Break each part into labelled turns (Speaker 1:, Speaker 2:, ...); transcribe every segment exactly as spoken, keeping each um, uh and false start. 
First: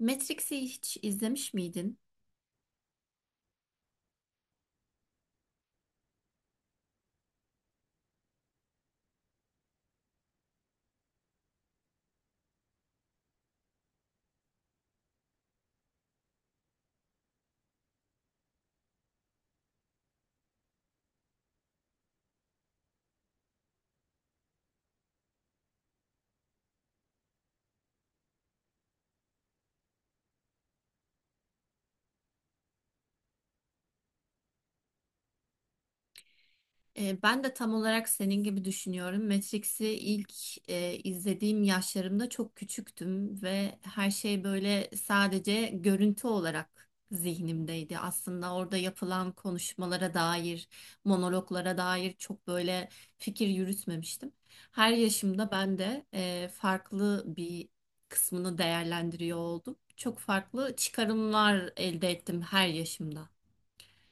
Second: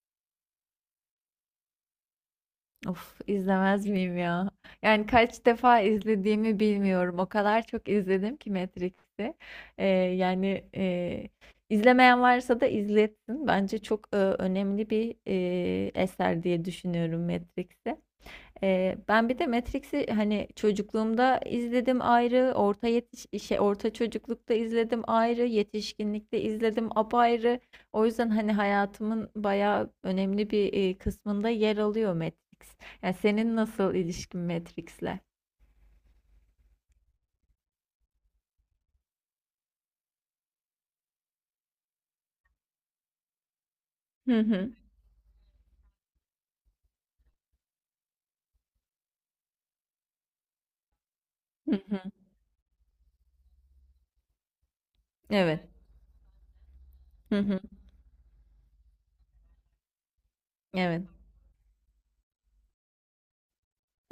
Speaker 1: Matrix'i hiç izlemiş miydin?
Speaker 2: Of izlemez miyim ya? Yani kaç defa izlediğimi bilmiyorum. O kadar çok izledim ki Matrix'i. Ee, yani e, izlemeyen varsa da izletsin. Bence çok e, önemli bir e, eser diye düşünüyorum Matrix'i. Ee, ben bir de Matrix'i hani çocukluğumda izledim ayrı, orta yetiş şey orta çocuklukta izledim ayrı, yetişkinlikte izledim apayrı. O yüzden hani hayatımın bayağı önemli bir e, kısmında yer alıyor Matrix. Yani senin nasıl ilişkin Matrix'le?
Speaker 1: Ee, ben de tam olarak senin gibi düşünüyorum. Matrix'i ilk e, izlediğim yaşlarımda çok küçüktüm ve her
Speaker 2: Hı
Speaker 1: şey
Speaker 2: hı.
Speaker 1: böyle sadece görüntü olarak zihnimdeydi. Aslında orada yapılan konuşmalara dair,
Speaker 2: Hı
Speaker 1: monologlara
Speaker 2: hı.
Speaker 1: dair çok böyle fikir yürütmemiştim. Her yaşımda
Speaker 2: Evet.
Speaker 1: ben de e, farklı
Speaker 2: Hı hı.
Speaker 1: bir kısmını değerlendiriyor oldum. Çok farklı
Speaker 2: Evet.
Speaker 1: çıkarımlar elde ettim her yaşımda.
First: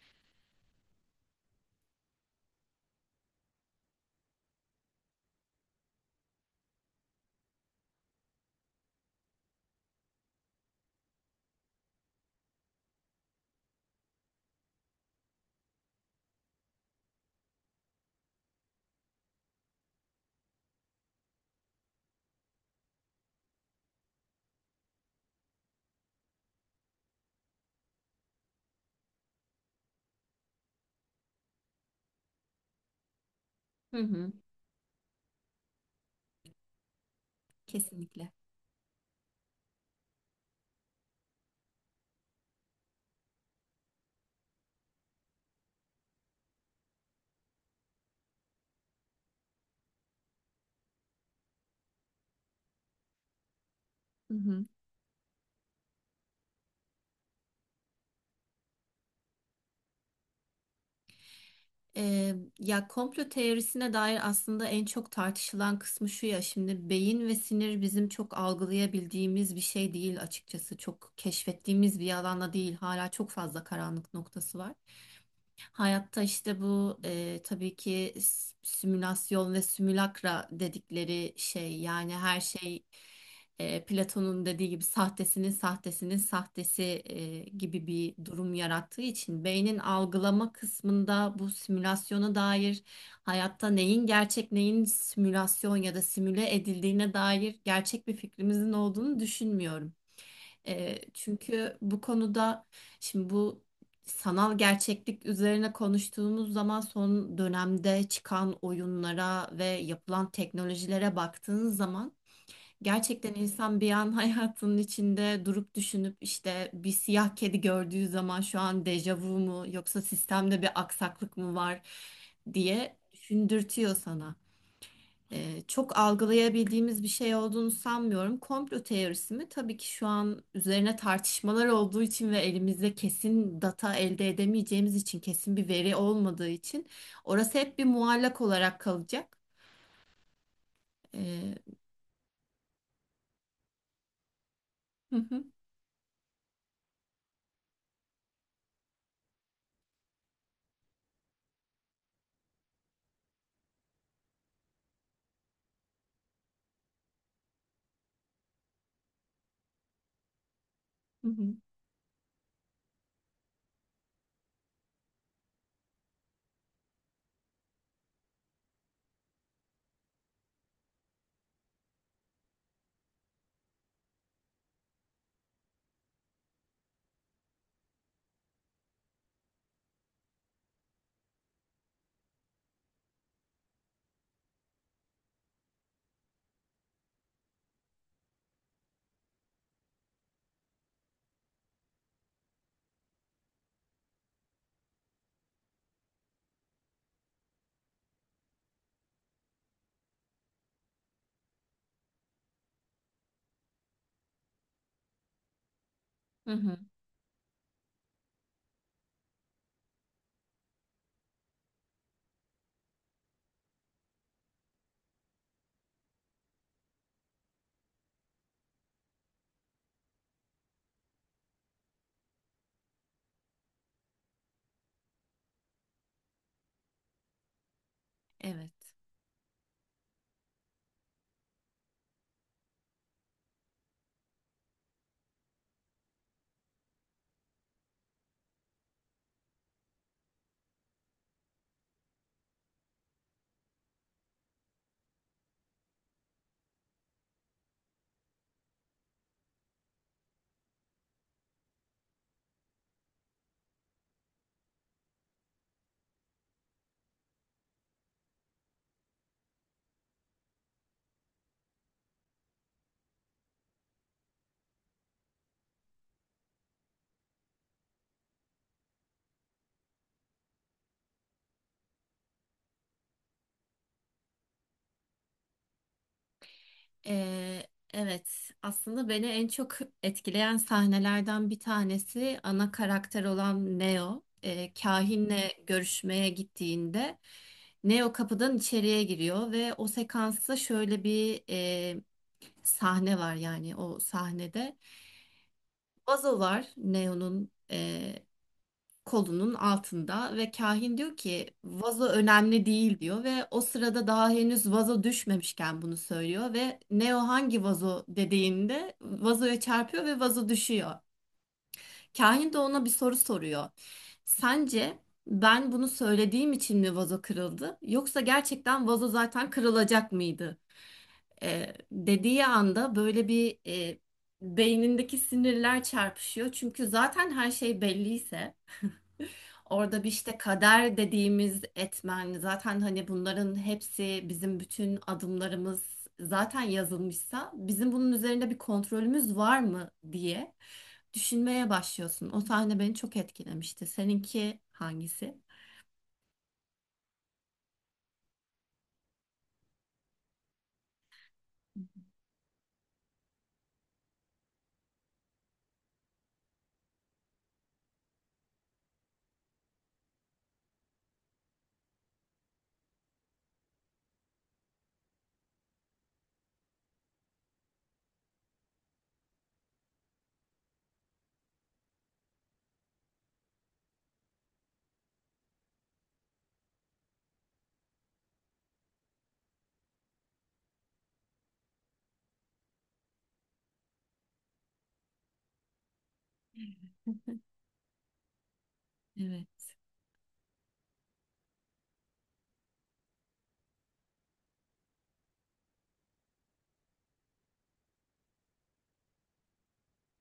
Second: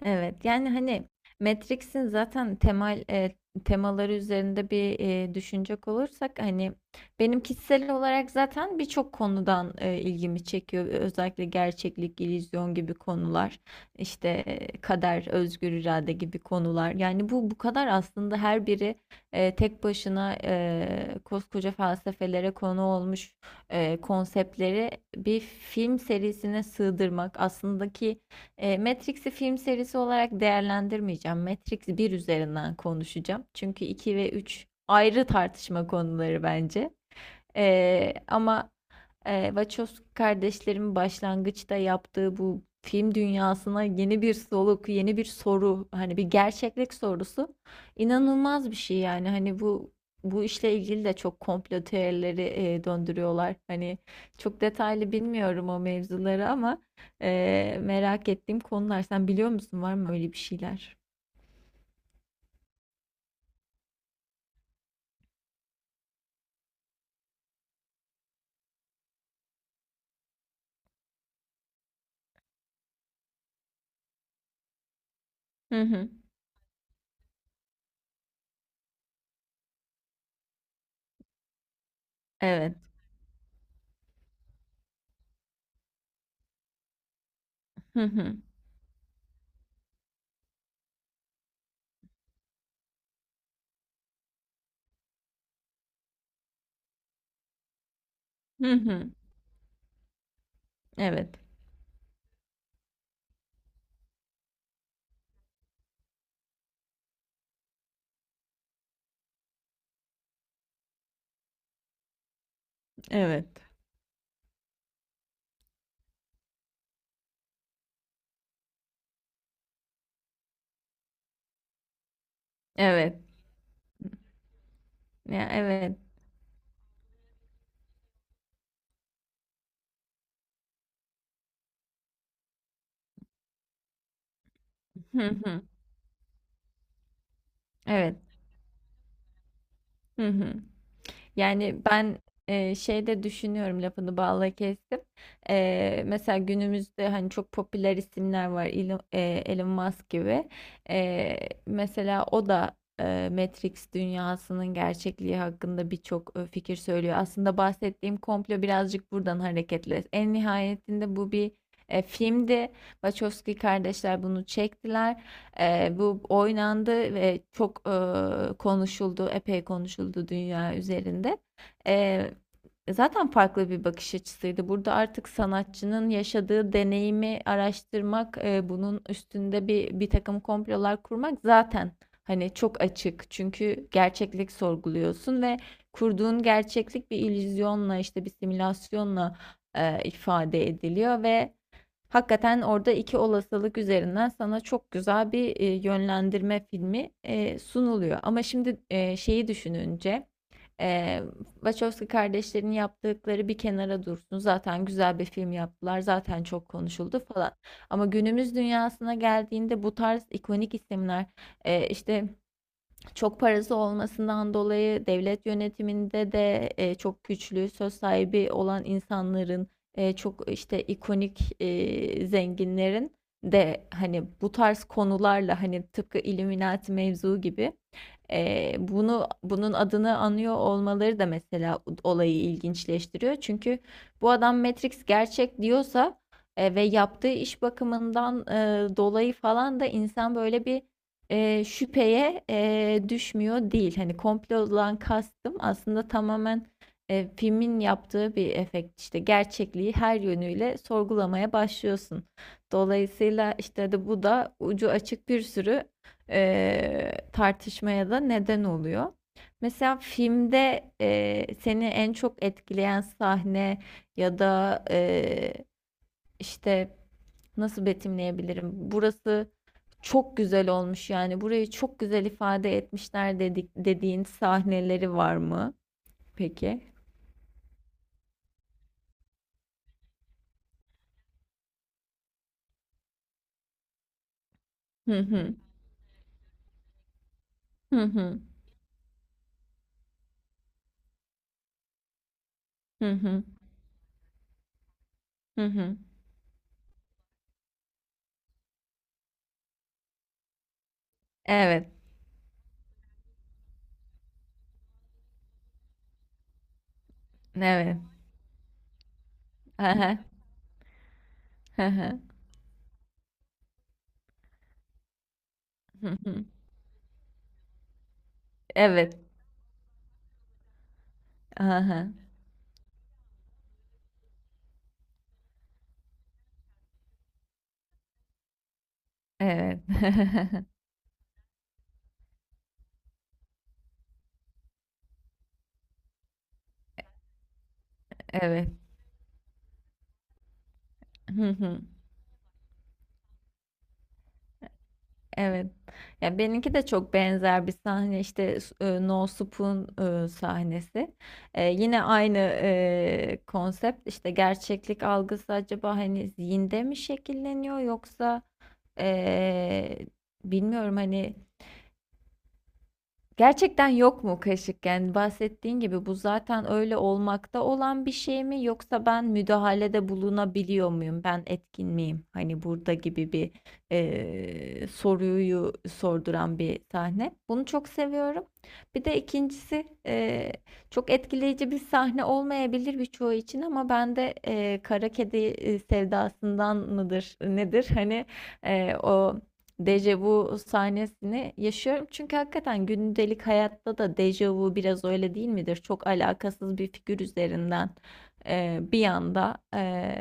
Speaker 2: Evet, yani hani Matrix'in zaten temel e, temaları üzerinde bir e, düşünecek olursak hani benim kişisel olarak zaten birçok konudan e, ilgimi çekiyor. Özellikle gerçeklik, illüzyon gibi konular, işte e, kader, özgür irade gibi konular. Yani bu bu kadar aslında her biri e, tek başına e, koskoca felsefelere konu olmuş e, konseptleri bir film serisine sığdırmak aslında ki e, Matrix'i film serisi olarak değerlendirmeyeceğim. Matrix bir üzerinden konuşacağım. Çünkü
Speaker 1: Hı
Speaker 2: iki ve
Speaker 1: hı.
Speaker 2: üç ayrı tartışma konuları bence. E,
Speaker 1: Kesinlikle.
Speaker 2: ama ee, Wachowski kardeşlerin başlangıçta yaptığı bu film dünyasına yeni bir soluk, yeni bir soru, hani bir gerçeklik sorusu inanılmaz bir şey yani. Hani bu bu işle ilgili de çok komplo teorileri e, döndürüyorlar. Hani
Speaker 1: Hı
Speaker 2: çok
Speaker 1: hı.
Speaker 2: detaylı bilmiyorum o mevzuları ama e, merak ettiğim konular. Sen biliyor musun, var mı öyle bir şeyler?
Speaker 1: Ee, ya komplo teorisine dair aslında en çok tartışılan kısmı şu ya, şimdi beyin ve sinir bizim çok algılayabildiğimiz bir şey değil, açıkçası çok keşfettiğimiz bir alanda değil, hala çok fazla karanlık noktası var.
Speaker 2: Hı hı.
Speaker 1: Hayatta işte bu e, tabii ki s- simülasyon ve simülakra dedikleri şey, yani her
Speaker 2: Evet.
Speaker 1: şey e, Platon'un dediği gibi sahtesinin sahtesinin sahtesi e, gibi
Speaker 2: Hı
Speaker 1: bir
Speaker 2: hı.
Speaker 1: durum yarattığı için beynin algılama kısmında bu simülasyona dair hayatta neyin gerçek, neyin simülasyon ya da simüle edildiğine dair gerçek bir fikrimizin
Speaker 2: Hı hı.
Speaker 1: olduğunu düşünmüyorum. E,
Speaker 2: Evet.
Speaker 1: çünkü bu konuda şimdi bu sanal gerçeklik üzerine konuştuğumuz zaman son dönemde çıkan oyunlara ve yapılan teknolojilere baktığınız zaman gerçekten
Speaker 2: Evet.
Speaker 1: insan bir an hayatının içinde durup düşünüp işte bir siyah kedi gördüğü zaman şu an dejavu mu yoksa sistemde bir aksaklık mı var diye
Speaker 2: Evet.
Speaker 1: düşündürtüyor sana.
Speaker 2: Ya,
Speaker 1: E, çok
Speaker 2: evet.
Speaker 1: algılayabildiğimiz bir şey olduğunu sanmıyorum. Komplo teorisi mi? Tabii ki şu an üzerine tartışmalar olduğu için ve elimizde kesin data elde edemeyeceğimiz için,
Speaker 2: Hı
Speaker 1: kesin
Speaker 2: hı.
Speaker 1: bir veri olmadığı için orası hep bir
Speaker 2: Evet.
Speaker 1: muallak olarak kalacak.
Speaker 2: Hı hı.
Speaker 1: E,
Speaker 2: Yani ben e, şeyde düşünüyorum, lafını bağla kestim.
Speaker 1: hı hı,
Speaker 2: E, mesela günümüzde hani çok popüler isimler var, Elon, e, Elon Musk gibi. E, mesela o da e, Matrix dünyasının gerçekliği hakkında birçok e, fikir söylüyor. Aslında bahsettiğim komplo birazcık buradan hareketle. En nihayetinde
Speaker 1: hı
Speaker 2: bu bir
Speaker 1: hı,
Speaker 2: e, filmdi. Wachowski kardeşler bunu çektiler. Eee, bu oynandı ve çok, eee, konuşuldu, epey konuşuldu dünya üzerinde. Eee, zaten farklı bir bakış açısıydı. Burada artık sanatçının yaşadığı deneyimi araştırmak, eee, bunun üstünde bir bir takım komplolar kurmak zaten hani çok açık. Çünkü gerçeklik sorguluyorsun ve kurduğun gerçeklik bir illüzyonla, işte bir simülasyonla, eee, ifade ediliyor ve hakikaten orada iki olasılık üzerinden sana çok güzel bir e, yönlendirme filmi e, sunuluyor. Ama şimdi e, şeyi düşününce, e, Wachowski kardeşlerin yaptıkları bir kenara dursun. Zaten güzel bir film yaptılar. Zaten
Speaker 1: hı
Speaker 2: çok
Speaker 1: hı.
Speaker 2: konuşuldu falan. Ama günümüz dünyasına geldiğinde bu tarz ikonik isimler, e, işte çok parası olmasından dolayı devlet yönetiminde de e, çok güçlü, söz sahibi olan insanların, e, çok işte ikonik e, zenginlerin de hani bu tarz konularla, hani tıpkı Illuminati mevzu gibi,
Speaker 1: Evet.
Speaker 2: ee, bunu bunun adını anıyor olmaları da mesela olayı ilginçleştiriyor. Çünkü bu adam Matrix gerçek diyorsa e, ve yaptığı iş bakımından e, dolayı falan da insan böyle bir e, şüpheye e, düşmüyor değil. Hani komplodan kastım aslında tamamen e, filmin yaptığı bir efekt, işte gerçekliği her yönüyle sorgulamaya başlıyorsun. Dolayısıyla işte de bu da ucu açık bir sürü eee, tartışmaya da neden oluyor. Mesela filmde, eee, seni en çok etkileyen sahne ya da, eee, işte nasıl betimleyebilirim? Burası çok güzel olmuş, yani burayı çok güzel ifade etmişler dedik dediğin sahneleri var mı? Peki.
Speaker 1: Ee, evet, aslında beni en çok etkileyen sahnelerden bir tanesi ana karakter olan Neo. Ee,
Speaker 2: Hı
Speaker 1: kahinle
Speaker 2: hı.
Speaker 1: görüşmeye gittiğinde
Speaker 2: Hı
Speaker 1: Neo
Speaker 2: hı.
Speaker 1: kapıdan içeriye giriyor ve o sekansta şöyle bir e,
Speaker 2: Hı
Speaker 1: sahne var,
Speaker 2: hı.
Speaker 1: yani o sahnede.
Speaker 2: Hı hı.
Speaker 1: Vazo var Neo'nun kolunun altında ve kahin diyor ki
Speaker 2: Evet.
Speaker 1: vazo önemli değil diyor ve o sırada daha henüz vazo düşmemişken bunu söylüyor ve Neo hangi
Speaker 2: Evet.
Speaker 1: vazo dediğinde vazoya
Speaker 2: Hı
Speaker 1: çarpıyor
Speaker 2: hı.
Speaker 1: ve vazo düşüyor.
Speaker 2: Hı
Speaker 1: Kahin de ona bir soru soruyor. Sence ben bunu
Speaker 2: hı. Hı hı.
Speaker 1: söylediğim için mi vazo kırıldı yoksa gerçekten vazo
Speaker 2: Evet.
Speaker 1: zaten kırılacak mıydı? Ee,
Speaker 2: Hı hı.
Speaker 1: dediği anda böyle bir e, beynindeki sinirler çarpışıyor. Çünkü zaten her şey belliyse
Speaker 2: Evet.
Speaker 1: orada bir işte kader dediğimiz etmen, zaten hani bunların hepsi, bizim bütün adımlarımız zaten yazılmışsa bizim bunun üzerinde bir
Speaker 2: Evet.
Speaker 1: kontrolümüz var mı diye
Speaker 2: Hı
Speaker 1: düşünmeye
Speaker 2: hı.
Speaker 1: başlıyorsun. O sahne beni çok etkilemişti. Seninki hangisi?
Speaker 2: Evet. Ya, benimki de çok benzer bir sahne, işte s- e, No Spoon e, sahnesi. E, yine aynı e, konsept, işte gerçeklik algısı acaba hani zihinde mi şekilleniyor yoksa, e, bilmiyorum hani, gerçekten yok mu kaşık? Yani bahsettiğin gibi bu zaten öyle olmakta olan bir şey mi yoksa ben müdahalede bulunabiliyor muyum? Ben etkin miyim? Hani burada gibi bir, eee, soruyu sorduran bir sahne. Bunu çok seviyorum. Bir de ikincisi, eee, çok etkileyici bir sahne olmayabilir birçoğu için ama ben de, eee, kara kedi, eee, sevdasından mıdır nedir? Hani, eee, o
Speaker 1: Evet.
Speaker 2: dejavu sahnesini yaşıyorum. Çünkü hakikaten gündelik hayatta da dejavu biraz öyle değil midir? Çok alakasız bir figür üzerinden, e, bir anda, e,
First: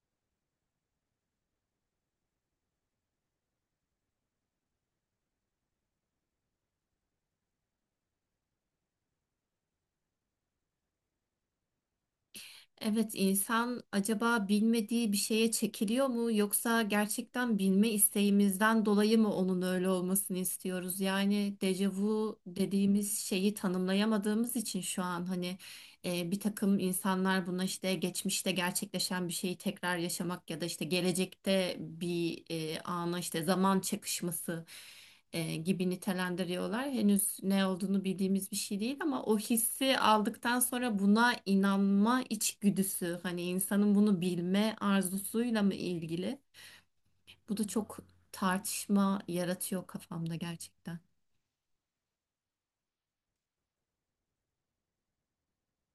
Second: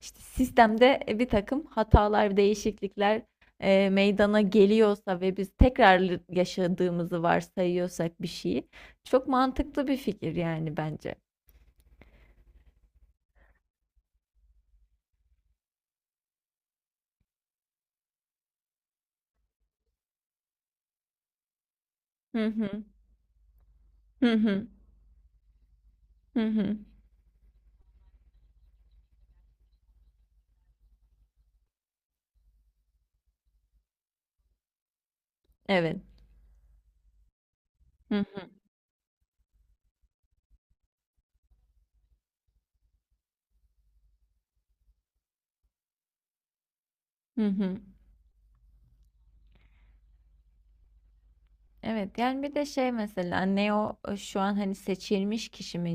Speaker 2: işte sistemde bir takım hatalar, değişiklikler, e, meydana geliyorsa ve biz tekrar yaşadığımızı varsayıyorsak bir şeyi, çok mantıklı bir fikir yani bence.
Speaker 1: Evet, insan acaba bilmediği bir şeye çekiliyor mu yoksa gerçekten bilme isteğimizden dolayı mı onun öyle olmasını istiyoruz? Yani dejavu
Speaker 2: Hı hı.
Speaker 1: dediğimiz şeyi
Speaker 2: Hı
Speaker 1: tanımlayamadığımız
Speaker 2: hı.
Speaker 1: için şu an hani e, bir
Speaker 2: Hı hı.
Speaker 1: takım insanlar buna işte geçmişte gerçekleşen bir şeyi tekrar yaşamak ya da işte gelecekte bir e, ana, işte zaman çakışması e, gibi
Speaker 2: Evet.
Speaker 1: nitelendiriyorlar. Henüz ne olduğunu
Speaker 2: Hı hı.
Speaker 1: bildiğimiz bir şey değil ama o hissi aldıktan sonra buna inanma içgüdüsü hani insanın bunu bilme arzusuyla mı ilgili?
Speaker 2: Hı
Speaker 1: Bu da
Speaker 2: hı.
Speaker 1: çok tartışma yaratıyor kafamda gerçekten.
Speaker 2: Evet, yani bir de şey, mesela Neo, e, şu an hani seçilmiş kişi mi?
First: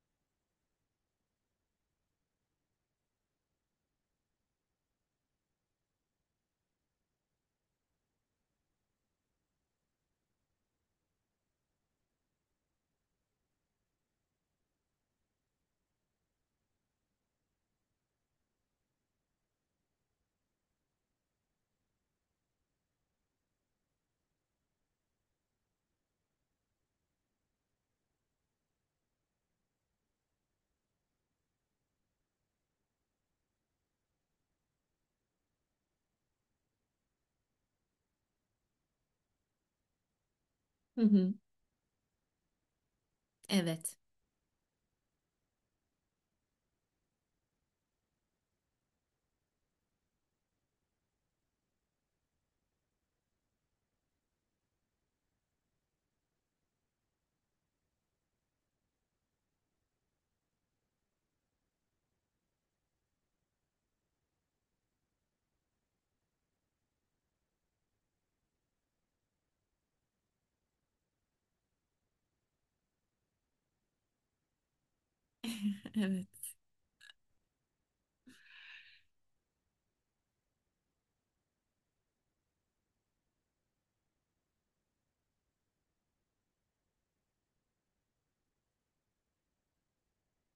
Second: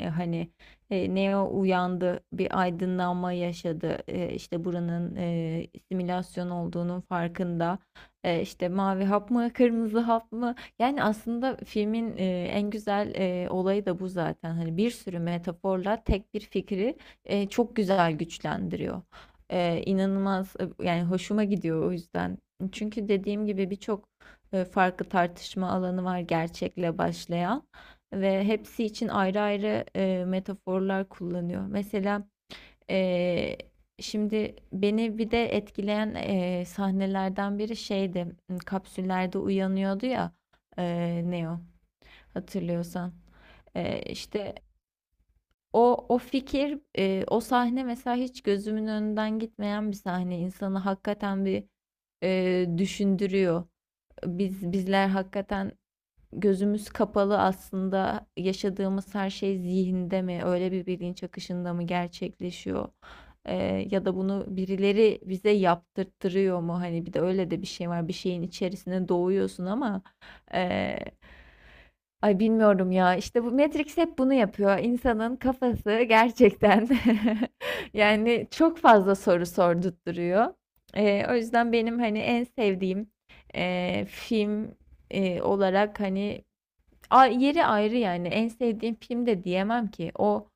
Speaker 2: E, hani e, Neo uyandı, bir aydınlanma yaşadı. E, işte buranın e, simülasyon olduğunun farkında. E, işte mavi hap mı, kırmızı hap mı? Yani aslında filmin e, en güzel e, olayı da bu zaten, hani bir sürü metaforla tek bir fikri e, çok güzel güçlendiriyor. E, inanılmaz, e, yani hoşuma gidiyor o yüzden. Çünkü dediğim gibi birçok e, farklı tartışma alanı var gerçekle başlayan ve hepsi için ayrı ayrı e, metaforlar kullanıyor. Mesela, e, şimdi beni bir de etkileyen e, sahnelerden biri şeydi. Kapsüllerde uyanıyordu ya, e,
Speaker 1: Hı hı.
Speaker 2: Neo, hatırlıyorsan.
Speaker 1: Evet.
Speaker 2: E, işte o o fikir, e, o sahne mesela hiç gözümün önünden gitmeyen bir sahne. İnsanı hakikaten bir e, düşündürüyor. Biz bizler hakikaten gözümüz kapalı aslında, yaşadığımız her şey zihinde mi, öyle bir bilinç akışında mı gerçekleşiyor? Ee, ya da bunu birileri bize yaptırtırıyor mu? Hani bir de öyle de bir şey var. Bir şeyin içerisine doğuyorsun ama, ee, ay bilmiyorum ya. İşte bu Matrix hep bunu yapıyor. İnsanın kafası
Speaker 1: Evet.
Speaker 2: gerçekten yani çok fazla soru sordurtturuyor. Ee, o yüzden benim hani en sevdiğim e, film e, olarak hani a- yeri ayrı, yani en sevdiğim film de diyemem ki, o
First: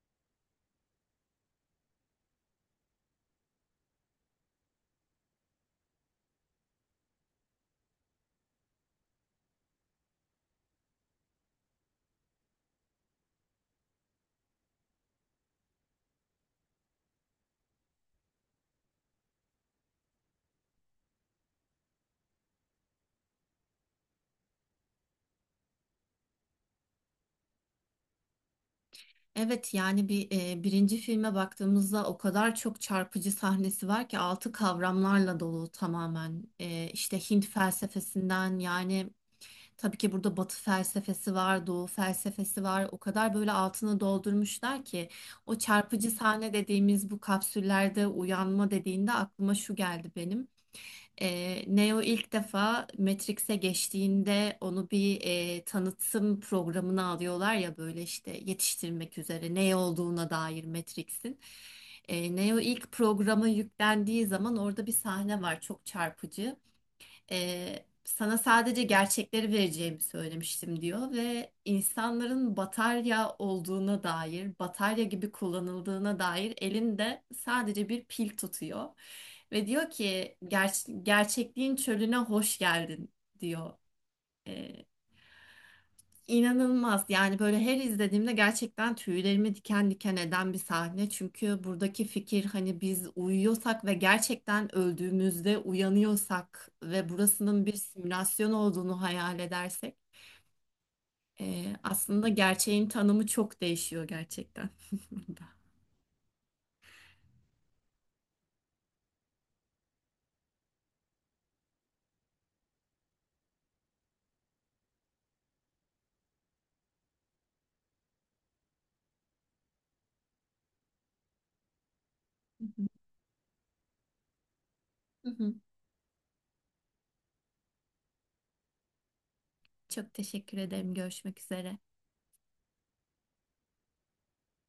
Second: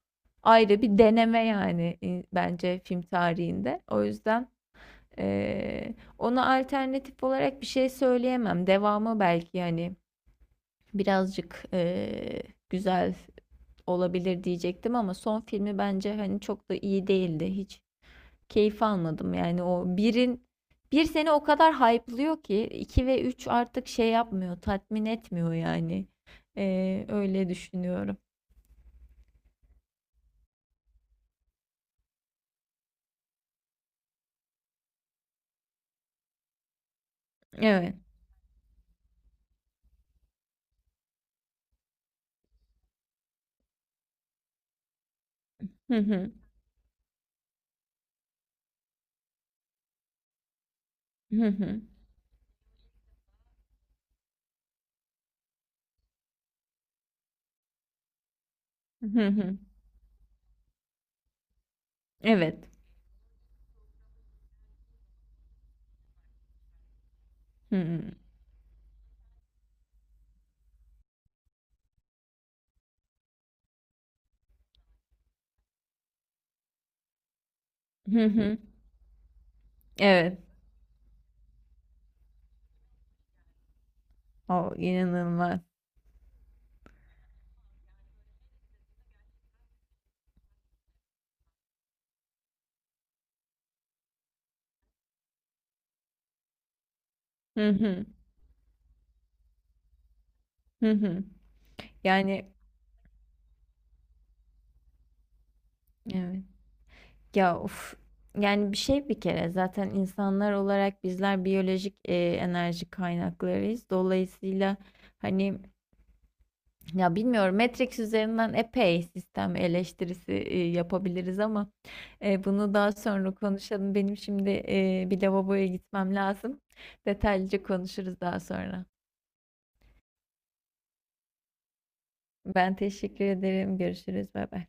Speaker 2: ayrı bir deneme yani, in- bence film tarihinde, o yüzden e, ona alternatif olarak bir şey söyleyemem, devamı belki yani birazcık e, güzel olabilir diyecektim ama son filmi bence hani çok da iyi değildi, hiç keyif almadım. Yani o birin bir seni o kadar hype'lıyor ki iki ve üç artık şey yapmıyor, tatmin etmiyor yani. Ee, öyle düşünüyorum.
Speaker 1: Evet, yani bir e, birinci filme baktığımızda o kadar çok çarpıcı sahnesi var ki altı kavramlarla dolu tamamen. E, işte Hint
Speaker 2: Evet.
Speaker 1: felsefesinden, yani tabii ki burada Batı felsefesi var, Doğu felsefesi var. O kadar böyle altını doldurmuşlar ki o
Speaker 2: Hı
Speaker 1: çarpıcı
Speaker 2: hı.
Speaker 1: sahne dediğimiz bu kapsüllerde uyanma dediğinde aklıma şu geldi benim.
Speaker 2: Hı
Speaker 1: Ee,
Speaker 2: hı.
Speaker 1: Neo ilk defa Matrix'e geçtiğinde onu bir e, tanıtım programına alıyorlar ya, böyle işte
Speaker 2: Hı
Speaker 1: yetiştirmek üzere
Speaker 2: hı.
Speaker 1: ne olduğuna dair Matrix'in. Ee, Neo
Speaker 2: Evet.
Speaker 1: ilk programa yüklendiği zaman orada bir sahne var çok çarpıcı.
Speaker 2: Hı
Speaker 1: Ee,
Speaker 2: hı.
Speaker 1: sana sadece gerçekleri vereceğimi söylemiştim diyor ve insanların batarya olduğuna dair, batarya gibi kullanıldığına dair elinde sadece bir
Speaker 2: Hı
Speaker 1: pil
Speaker 2: hı.
Speaker 1: tutuyor. Ve diyor ki,
Speaker 2: Evet.
Speaker 1: "Ger- gerçekliğin çölüne hoş geldin," diyor.
Speaker 2: O inanılmaz.
Speaker 1: İnanılmaz, yani böyle her izlediğimde gerçekten tüylerimi diken diken eden bir sahne çünkü buradaki fikir hani biz uyuyorsak ve gerçekten öldüğümüzde uyanıyorsak ve burasının
Speaker 2: Hı
Speaker 1: bir
Speaker 2: hı.
Speaker 1: simülasyon olduğunu hayal edersek
Speaker 2: Hı hı.
Speaker 1: eee, aslında
Speaker 2: Yani,
Speaker 1: gerçeğin tanımı çok değişiyor gerçekten. Burada.
Speaker 2: evet. Ya, of. Yani bir şey, bir kere zaten insanlar olarak bizler biyolojik e, enerji kaynaklarıyız. Dolayısıyla hani, ya bilmiyorum, Matrix üzerinden epey sistem eleştirisi e, yapabiliriz ama e,
Speaker 1: Hı
Speaker 2: bunu
Speaker 1: hı.
Speaker 2: daha sonra konuşalım. Benim şimdi e, bir
Speaker 1: Hı hı.
Speaker 2: lavaboya gitmem lazım. Detaylıca konuşuruz daha sonra.
Speaker 1: Çok teşekkür ederim. Görüşmek üzere.
Speaker 2: Ben teşekkür ederim. Görüşürüz. Bay bay.